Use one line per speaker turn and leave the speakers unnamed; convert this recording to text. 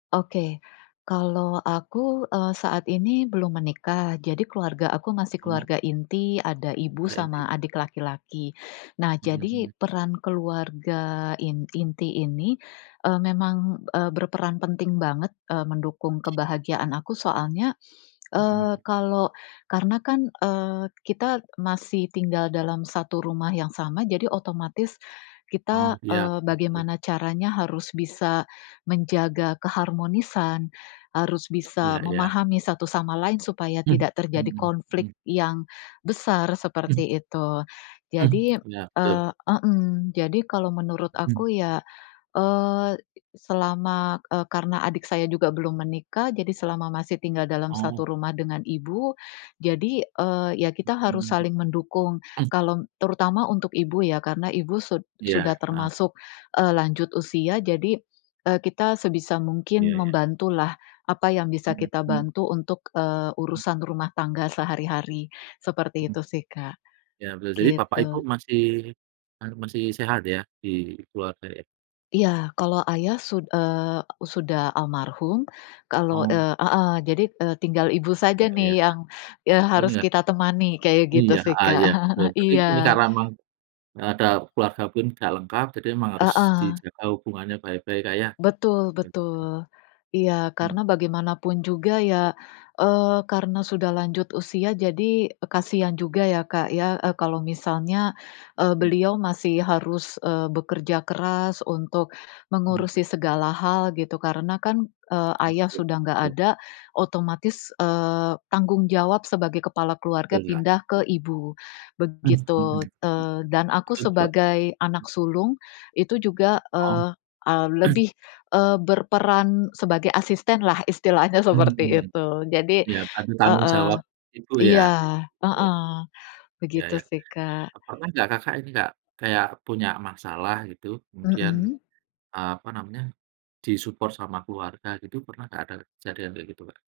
Oke, kalau aku, eee, saat ini belum menikah, jadi keluarga aku masih
Hmm.
keluarga inti, ada ibu
Udah inti.
sama adik laki-laki. Nah,
Mhm
jadi
mhm.
peran keluarga in inti ini, eee, memang, eee, berperan penting banget, eee, mendukung kebahagiaan aku soalnya, eee,
Mhm.
kalau karena kan, eee, kita masih tinggal dalam satu rumah yang sama jadi otomatis kita,
Oh, iya.
eee,
Betul.
bagaimana caranya harus bisa menjaga keharmonisan, harus
Iya
bisa
iya.
memahami satu sama lain supaya tidak terjadi
Mhm, eh.
konflik yang besar,
Mhm.
seperti itu.
Mmm,
Jadi,
iya, betul.
eee hmm, jadi kalau menurut
Mhm.
aku ya, eee e selama, eee, karena adik saya juga belum menikah, jadi selama masih tinggal dalam
Oh.
satu rumah dengan ibu, jadi, eee, ya kita harus
Mhm.
saling mendukung.
Mmm.
Kalau terutama untuk ibu ya, karena ibu sud
Iya,
sudah
heeh.
termasuk, eee, lanjut usia. Jadi, eee, kita sebisa mungkin
Iya iya.
membantulah, apa yang bisa
Mhm
kita
mhm.
bantu untuk, eee,
Mmm.
urusan rumah tangga sehari-hari. Seperti
Mhm.
itu sih, Kak.
Iya betul. Jadi bapak ,ibu
Gitu.
masih, anu, masih sehat ya? Di keluarga ya?
Iya, kalau ayah sud eee, sudah almarhum, kalau
Oh.
eee heeh jadi, eee, tinggal ibu saja
Iya
nih,
iya, Kak.
yang, eee,
Oh
harus
tinggal
kita temani. Kayak gitu
Iya,
sih,
heeh
Kak.
ya, betul. Berarti,
Iya.
ini karena emang, eee, ada keluarga pun tidak lengkap, jadi emang harus
Heeh.
dijaga hubungannya baik-baik Kak, ya.
Betul
Begitu.
betul. Iya,
Mhm.
karena bagaimanapun juga ya, eee, karena sudah lanjut usia jadi kasihan juga ya, Kak, ya, eee, kalau misalnya, eee,
Mhm.
beliau masih harus, eee, bekerja keras, untuk
Mhm.
mengurusi segala hal, gitu. Karena kan, eee,
Mmm,
ayah
betul,
sudah enggak
betul.
ada, otomatis, eee, tanggung jawab sebagai kepala keluarga
Betul ya,
pindah
mmm.
ke ibu,
Mhm, heeh.
begitu. Eee, dan aku
Betul
sebagai
[unintelligible]
anak sulung, itu juga,
Oh.
eee, e lebih, eee, berperan sebagai asistenlah, istilahnya seperti
Mhm.
itu. Jadi
Iya, bantu tanggung
heeh
jawab Ibu, ya?
iya
Ya.
heeh,
Ya
begitu
ya.
sih, Kak.
Pernah enggak Kakak, ini Kak, kayak punya masalah gitu, kemudian,
Mhm.
eee, apa namanya, di-support sama keluarga, gitu? Pernah enggak, ada kejadian kayak gitu, Kak?